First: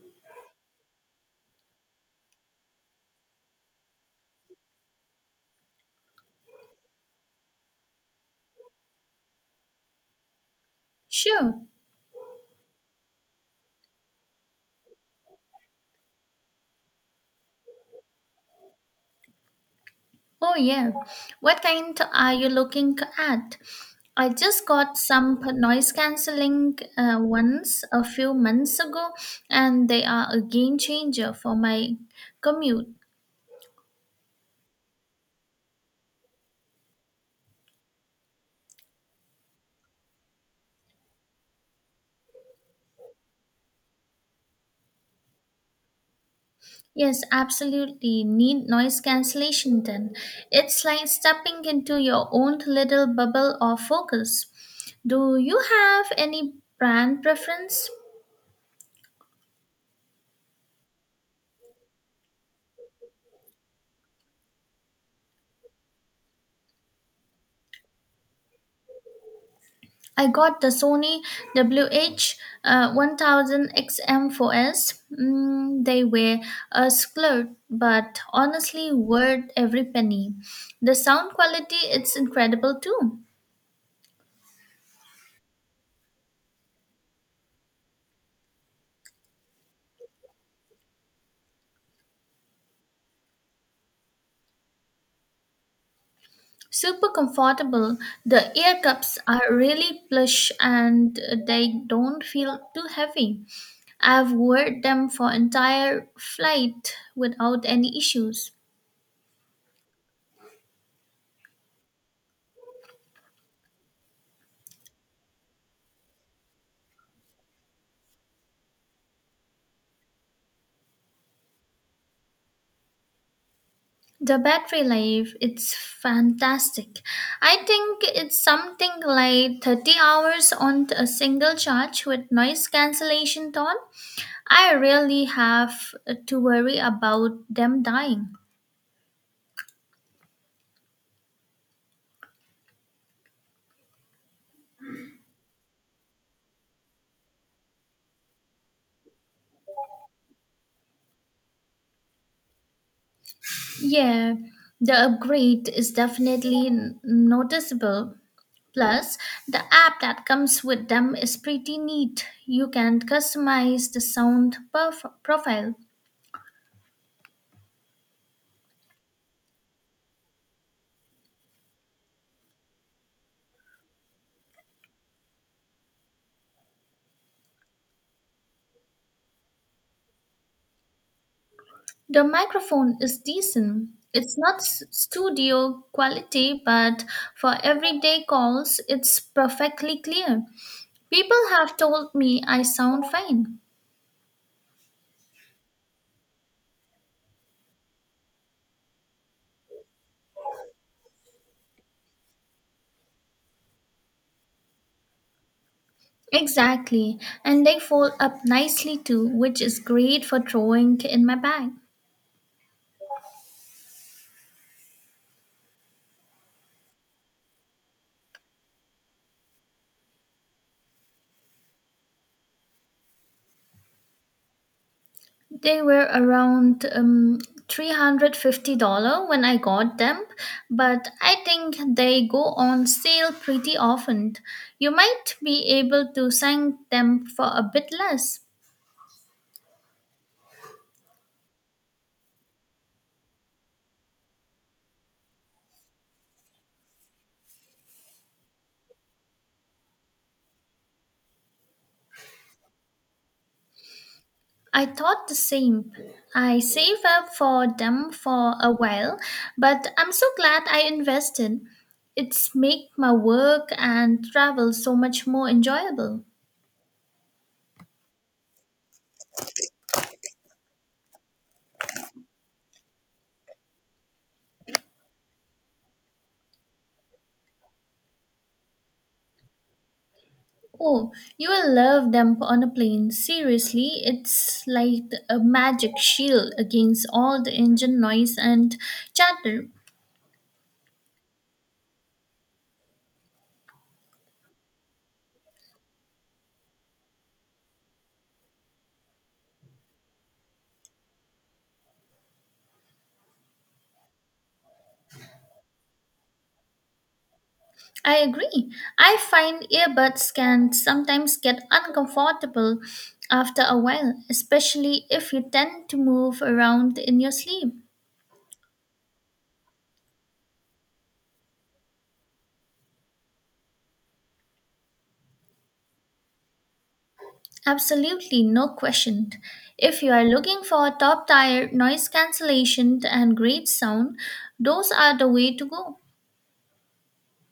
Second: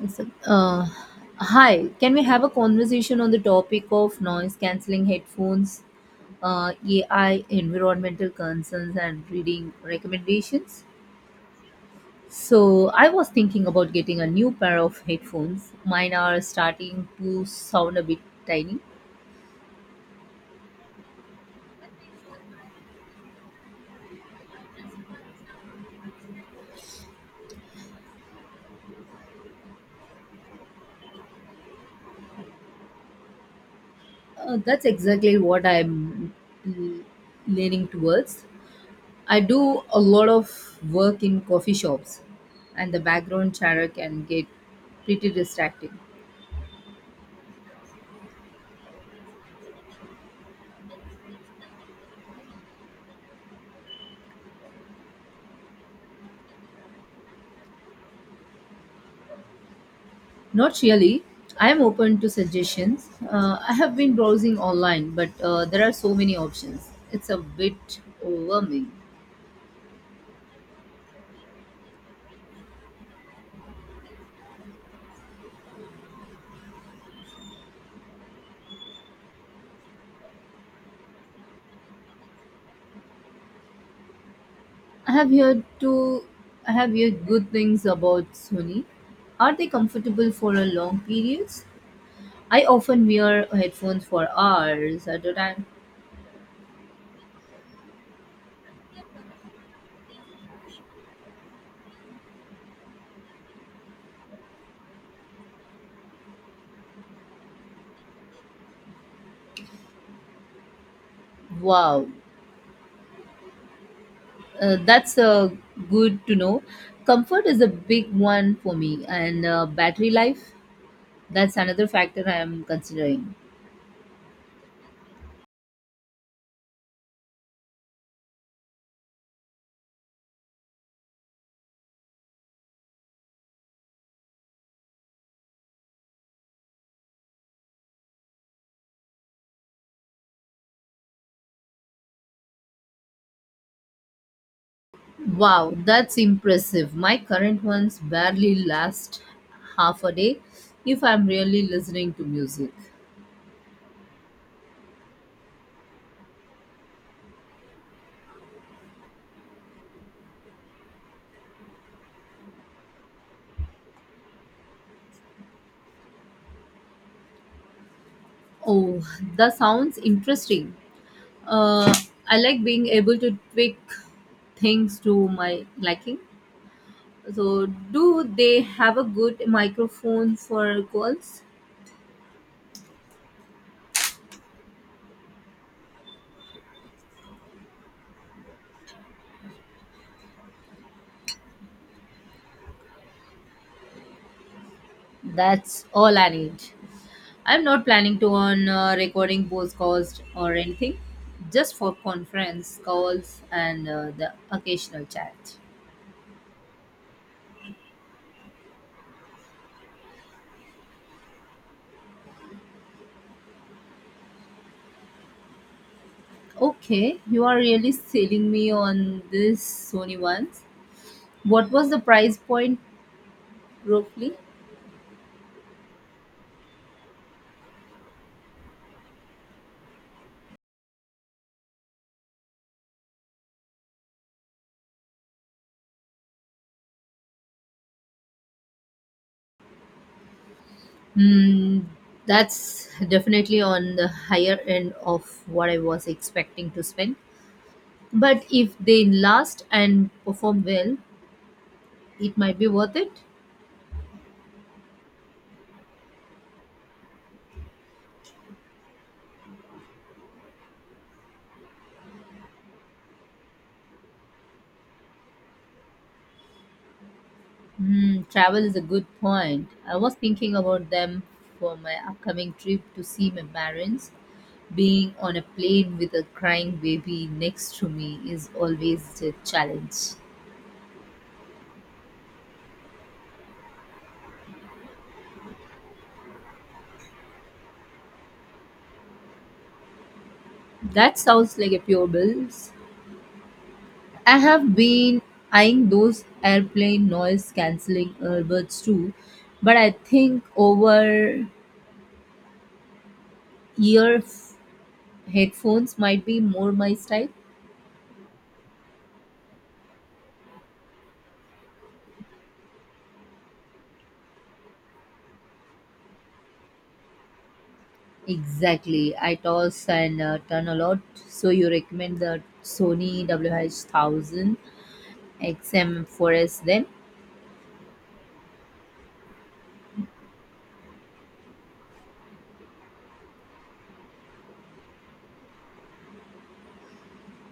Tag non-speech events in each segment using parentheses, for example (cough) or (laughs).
It's a- Uh, Hi, can we have a conversation on the topic of noise cancelling headphones, AI, environmental concerns, and reading recommendations? Sure. So, I was thinking about getting a new pair of headphones. Mine are starting to sound a bit tiny. Oh, yeah. What kind are you looking at? I just got some noise cancelling ones a few months ago, and they are a game changer for my commute. That's exactly what I'm l- leaning towards. I do a lot of work in coffee shops, and the background chatter can get pretty distracting. Yes, absolutely need noise cancellation then. It's like stepping into your own little bubble of focus. Do you have any brand preference? Not really. I am open to suggestions. I have been browsing online, but there are so many options. It's a bit overwhelming. I got the Sony WH1000XM4S. They were a splurge, but honestly worth every penny. The sound quality it's incredible too. I have heard to I have heard good things about Sony. Are they comfortable for a long periods? I often wear headphones for hours at a time. Super comfortable. The ear cups are really plush and they don't feel too heavy. I've worn them for entire flight without any issues. Wow, that's good to know. Comfort is a big one for me, and battery life. That's another factor I am considering. The battery life, it's fantastic. I think it's something like 30 hours on a single charge with noise cancellation on. I really have to worry about them dying. Wow, that's impressive. My current ones barely last half a day if I'm really listening to music. Yeah, the upgrade is definitely noticeable. Plus, the app that comes with them is pretty neat. You can customize the sound profile. Oh, that sounds interesting. Uh, I like being able to tweak things to my liking. So, do they have a good microphone for calls? The microphone is decent. It's not studio quality, but for everyday calls, it's perfectly clear. People have told me I sound fine. That's all I need. I'm not planning to on recording both calls or anything, just for conference calls and the occasional chat. Exactly, and they fold up nicely too, which is great for throwing in my bag. Okay, you are really selling me on this Sony ones. What was the price point roughly? They were around $350 when I got them, but I think they go on sale pretty often. You might be able to send them for a bit less. Hmm, that's definitely on the higher end of what I was expecting to spend. But if they last and perform well, it might be worth it. I thought the same. I saved up for them for a while, but I'm so glad I invested. It's make my work and travel so much more enjoyable. Hmm, travel is a good point. I was thinking about them for my upcoming trip to see my parents. Being on a plane with a crying baby next to me is always a challenge. Oh, you will love them on a plane. Seriously, it's like a magic shield against all the engine noise and chatter. That sounds like a pure bills. I have been eyeing those airplane noise cancelling earbuds too, but I think over ear headphones might be more my style. I agree. I find earbuds can sometimes get uncomfortable after a while, especially if you tend to move around in your sleep. Exactly. I toss and turn a lot. So you recommend the Sony WH-1000 XM4S then? Absolutely, no question. If you are looking for top tier noise cancellation and great sound, those are the way to go.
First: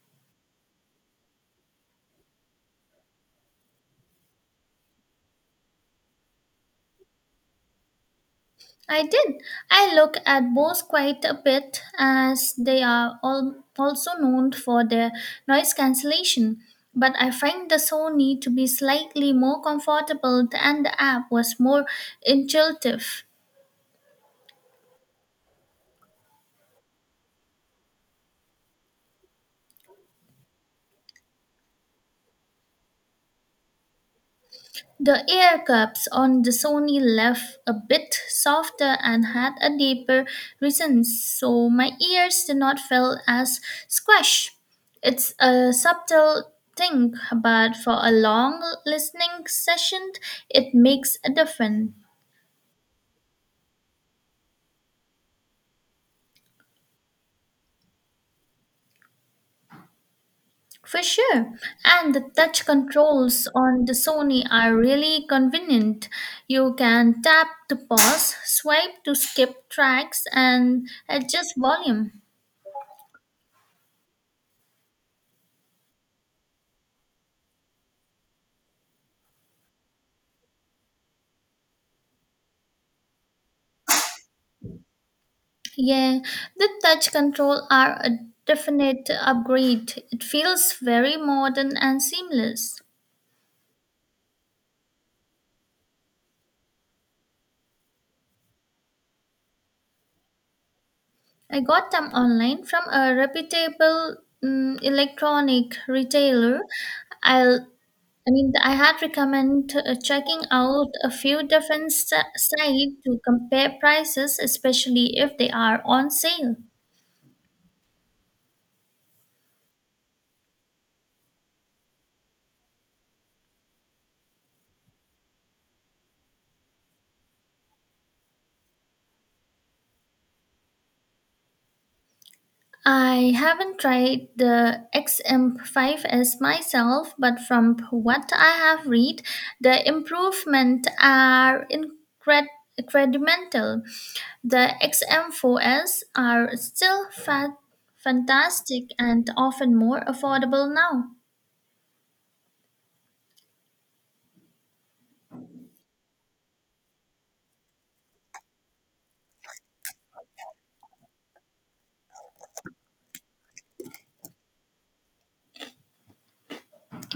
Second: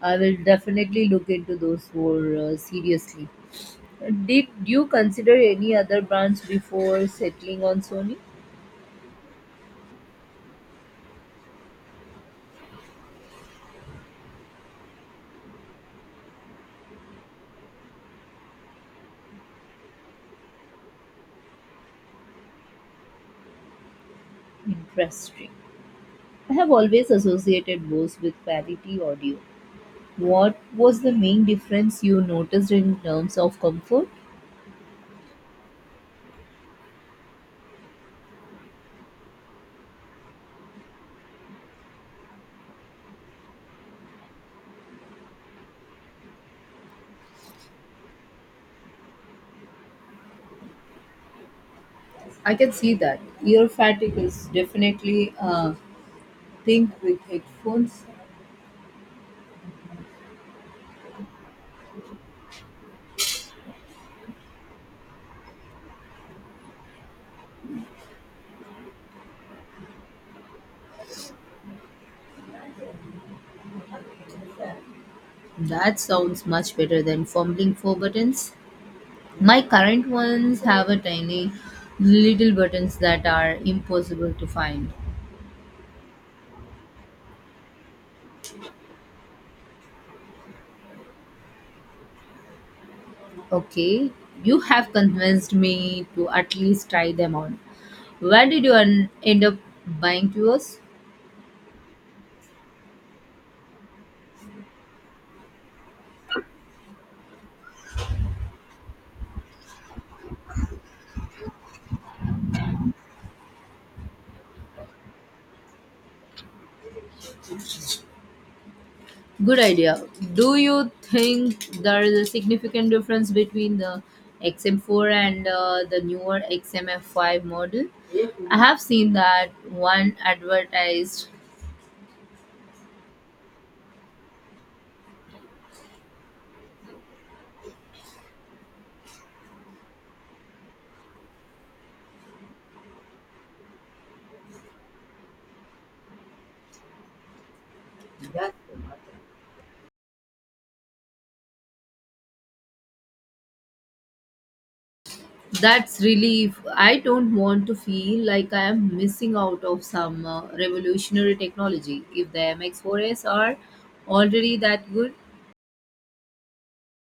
I will definitely look into those more seriously. Did you consider any other brands before settling on Sony? I did. I look at both quite a bit as they are all also known for their noise cancellation, but I find the Sony to be slightly more comfortable and the app was more intuitive. Interesting. I have always associated Bose with quality audio. What was the main difference you noticed in terms of comfort? The air cups on the Sony left a bit softer and had a deeper resonance, so my ears did not feel as squash. It's a subtle thing, but for a long listening session, it makes a difference. I can see that. Ear fatigue is definitely Think with headphones? For sure. And the touch controls on the Sony are really convenient. You can tap to pause, swipe to skip tracks, and adjust volume. That sounds much better than fumbling for buttons. My current ones have a tiny little buttons that are impossible to find. Yeah, the touch control are a definite upgrade. It feels very modern and seamless. Okay, you have convinced me to at least try them on. Where did you end up buying yours? I got them online from a reputable electronic retailer. I'll I mean, I had recommend checking out a few different sites to compare prices, especially if they are on sale. Good idea. Do you think there is a significant difference between the XM4 and the newer XMF5 model? I have seen that one advertised. I haven't tried the XM5S myself, but from what I have read, the improvements are incremental. The XM4S are still fantastic and often more affordable now. That's relief. I don't want to feel like I am missing out of some revolutionary technology. If the MX4s are already that good,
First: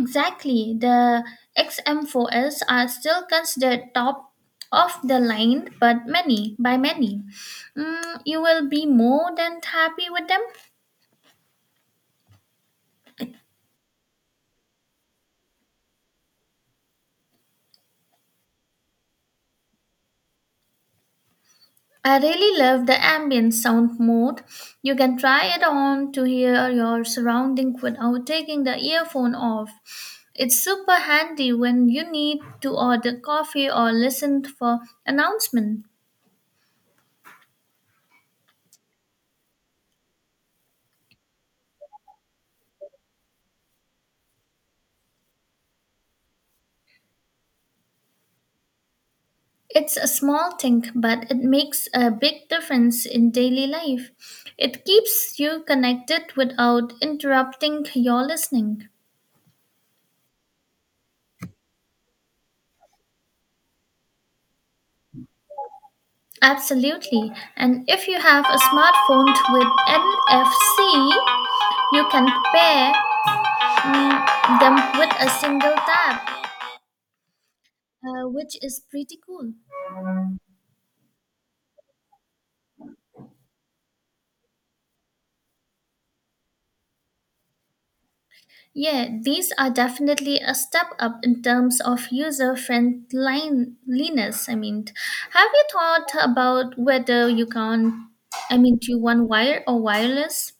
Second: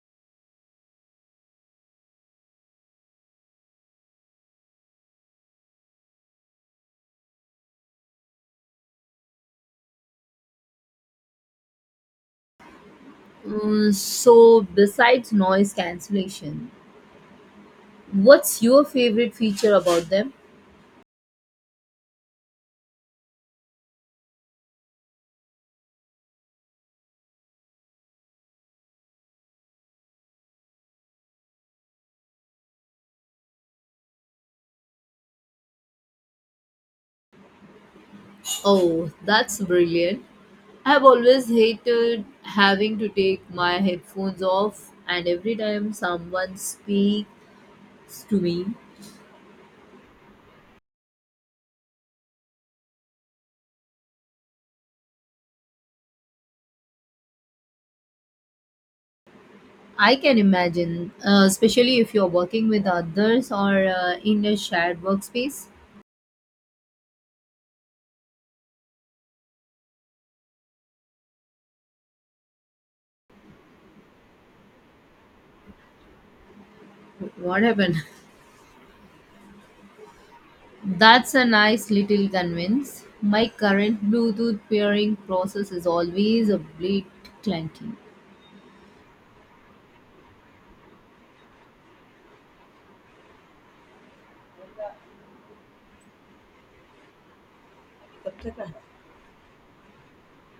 Exactly, the XM4S are still considered top of the line, but many by many. You will be more than happy with them. mm, so besides noise cancellation, what's your favorite feature about them? I really love the ambient sound mode. You can try it on to hear your surroundings without taking the earphone off. It's super handy when you need to order coffee or listen for announcement. Oh, that's brilliant. I've always hated having to take my headphones off, and every time someone speaks to me, It's a small thing, but it makes a big difference in daily life. It keeps you connected without interrupting your listening. I can imagine, especially if you're working with others or in a shared workspace. Absolutely. And if you have a smartphone with NFC, you can pair them with a single tap, What happened? Which is pretty cool. (laughs) That's a nice little convince. My current Bluetooth pairing process is always a bit clunky. Yeah, these are definitely a step up in terms of user friendliness. I mean, have you thought about whether you can, I mean, do you want wire or wireless?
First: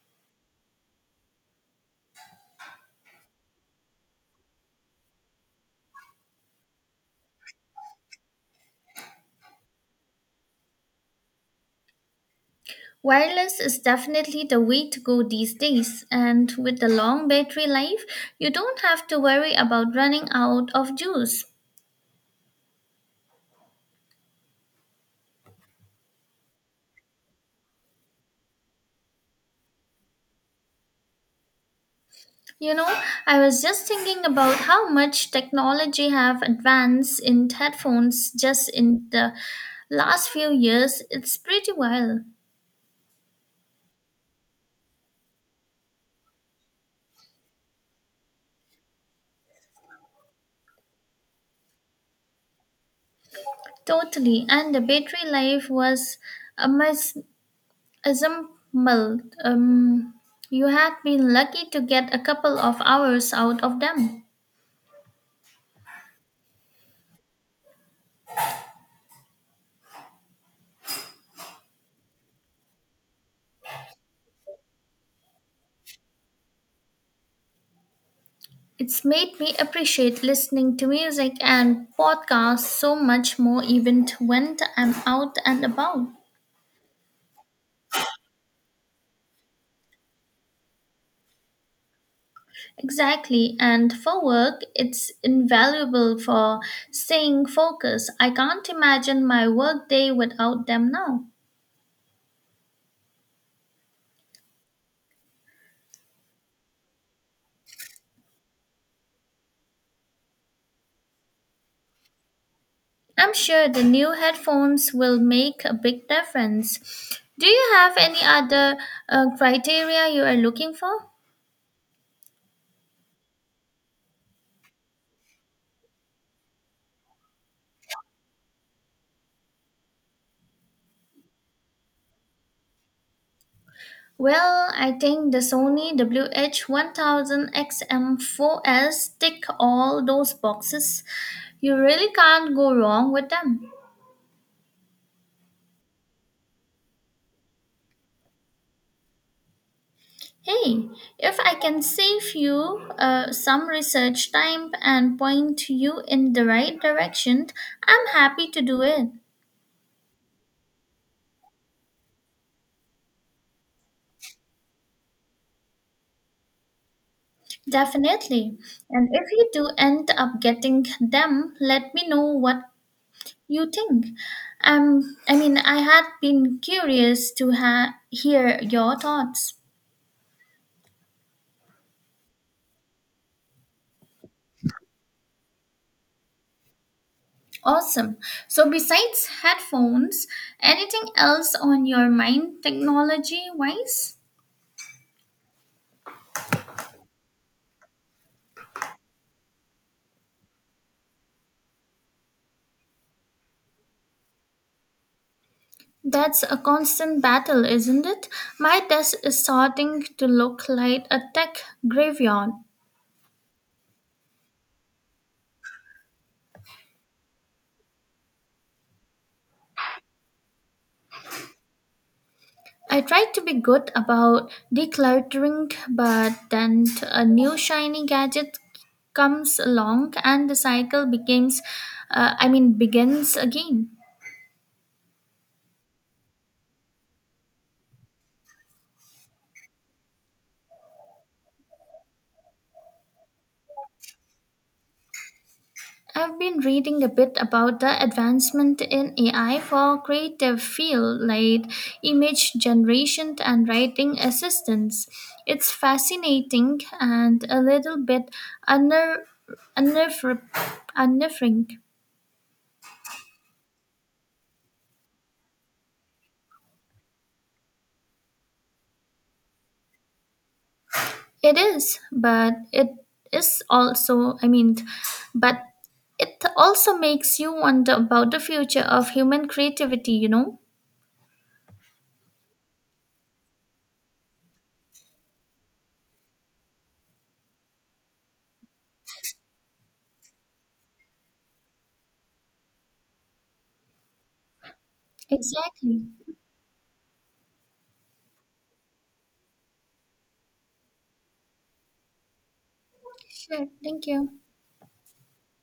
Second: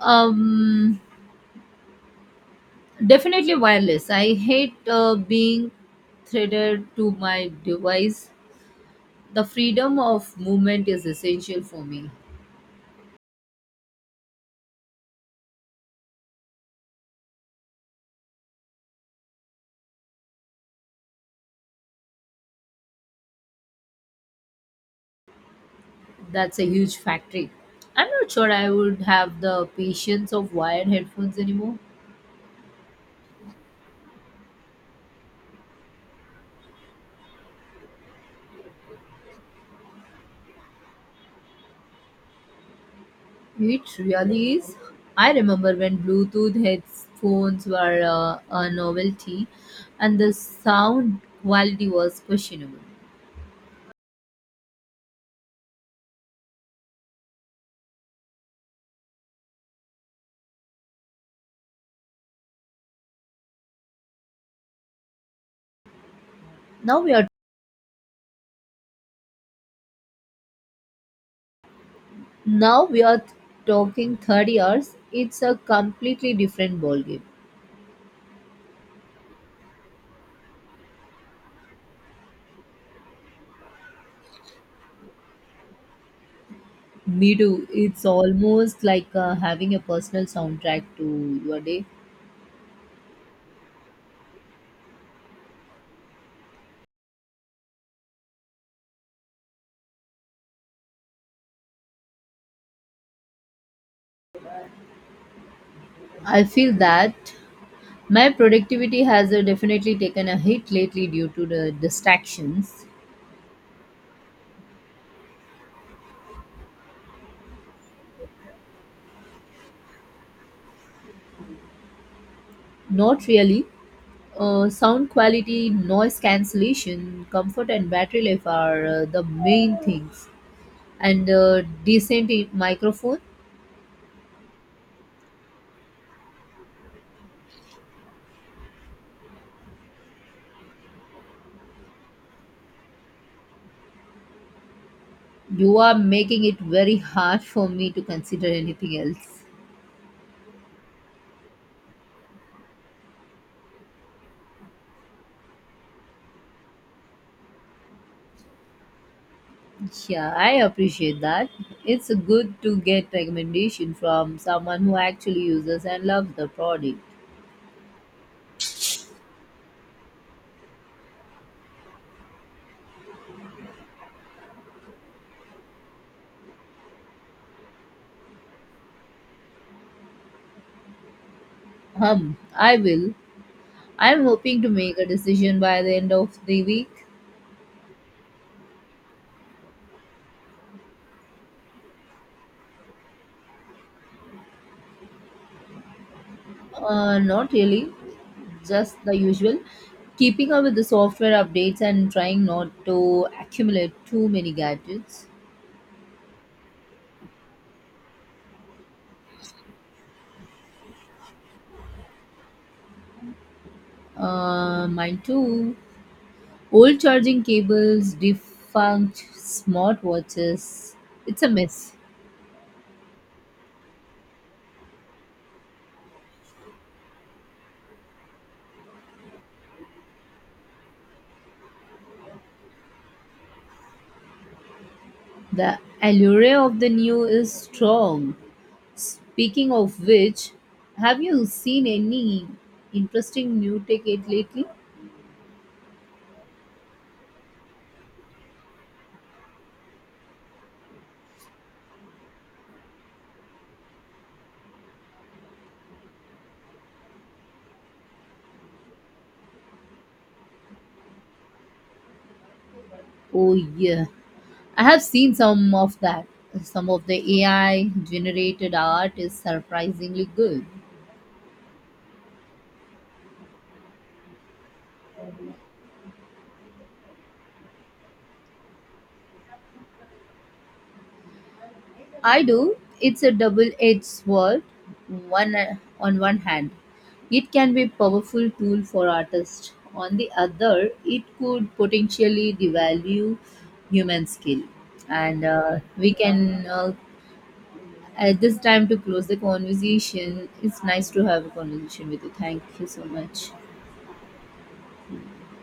Um, Definitely wireless. I hate being threaded to my device. The freedom of movement is essential for me. Wireless is definitely the way to go these days, and with the long battery life, you don't have to worry about running out of juice. That's a huge factor. I'm not sure I would have the patience of wired headphones anymore. You know, I was just thinking about how much technology have advanced in headphones just in the last few years. It's pretty wild. It really is. I remember when Bluetooth headphones were a novelty and the sound quality was questionable. Totally. And the battery life was amaz, abysmal. You had been lucky to get a couple of hours out of them. Now we are Now we are talking 30 hours. It's a completely different ballgame. It's made me appreciate listening to music and podcasts so much more even when I'm out and about. Me too. It's almost like having a personal soundtrack to your day. Exactly. And for work, it's invaluable for staying focused. I can't imagine my workday without them now. I feel that my productivity has definitely taken a hit lately due to the distractions. I'm sure the new headphones will make a big difference. Do you have any other criteria you are looking for? Not really. Sound quality, noise cancellation, comfort, and battery life are the main things. And decent microphone. Well, I think the Sony WH-1000XM4S tick all those boxes. You really can't go wrong with them. You are making it very hard for me to consider anything else. Hey, if I can save you some research time and point you in the right direction, I'm happy to do it. Yeah, I appreciate that. It's good to get recommendation from someone who actually uses and loves the product. Definitely. And if you do end up getting them, let me know what you think. I mean, I had been curious to hear your thoughts. I will. I'm hoping to make a decision by the end of the week. Awesome. So, besides headphones, anything else on your mind technology wise? Not really, just the usual. Keeping up with the software updates and trying not to accumulate too many gadgets. That's a constant battle, isn't it? My desk is starting to look like a tech graveyard. Mine too. Old charging cables, defunct smartwatches. It's a mess. I try to be good about decluttering, but then a new shiny gadget comes along and the cycle I mean, begins again. The allure of the new is strong. Speaking of which, have you seen any interesting new tech aid lately? I've been reading a bit about the advancement in AI for creative field like image generation and writing assistance. It's fascinating and a little bit unner- unnerv- unnerving. Oh yeah, I have seen some of that. Some of the AI generated art is surprisingly good. It is, but it is also, I mean, but it also makes you wonder about the future of human creativity, you know? I do. It's a double-edged sword. One On one hand, it can be a powerful tool for artists. On the other, it could potentially devalue human skill. And Exactly. we can at this time to close the conversation. It's nice to have a conversation with you. Thank you so much. Sure. Thank you.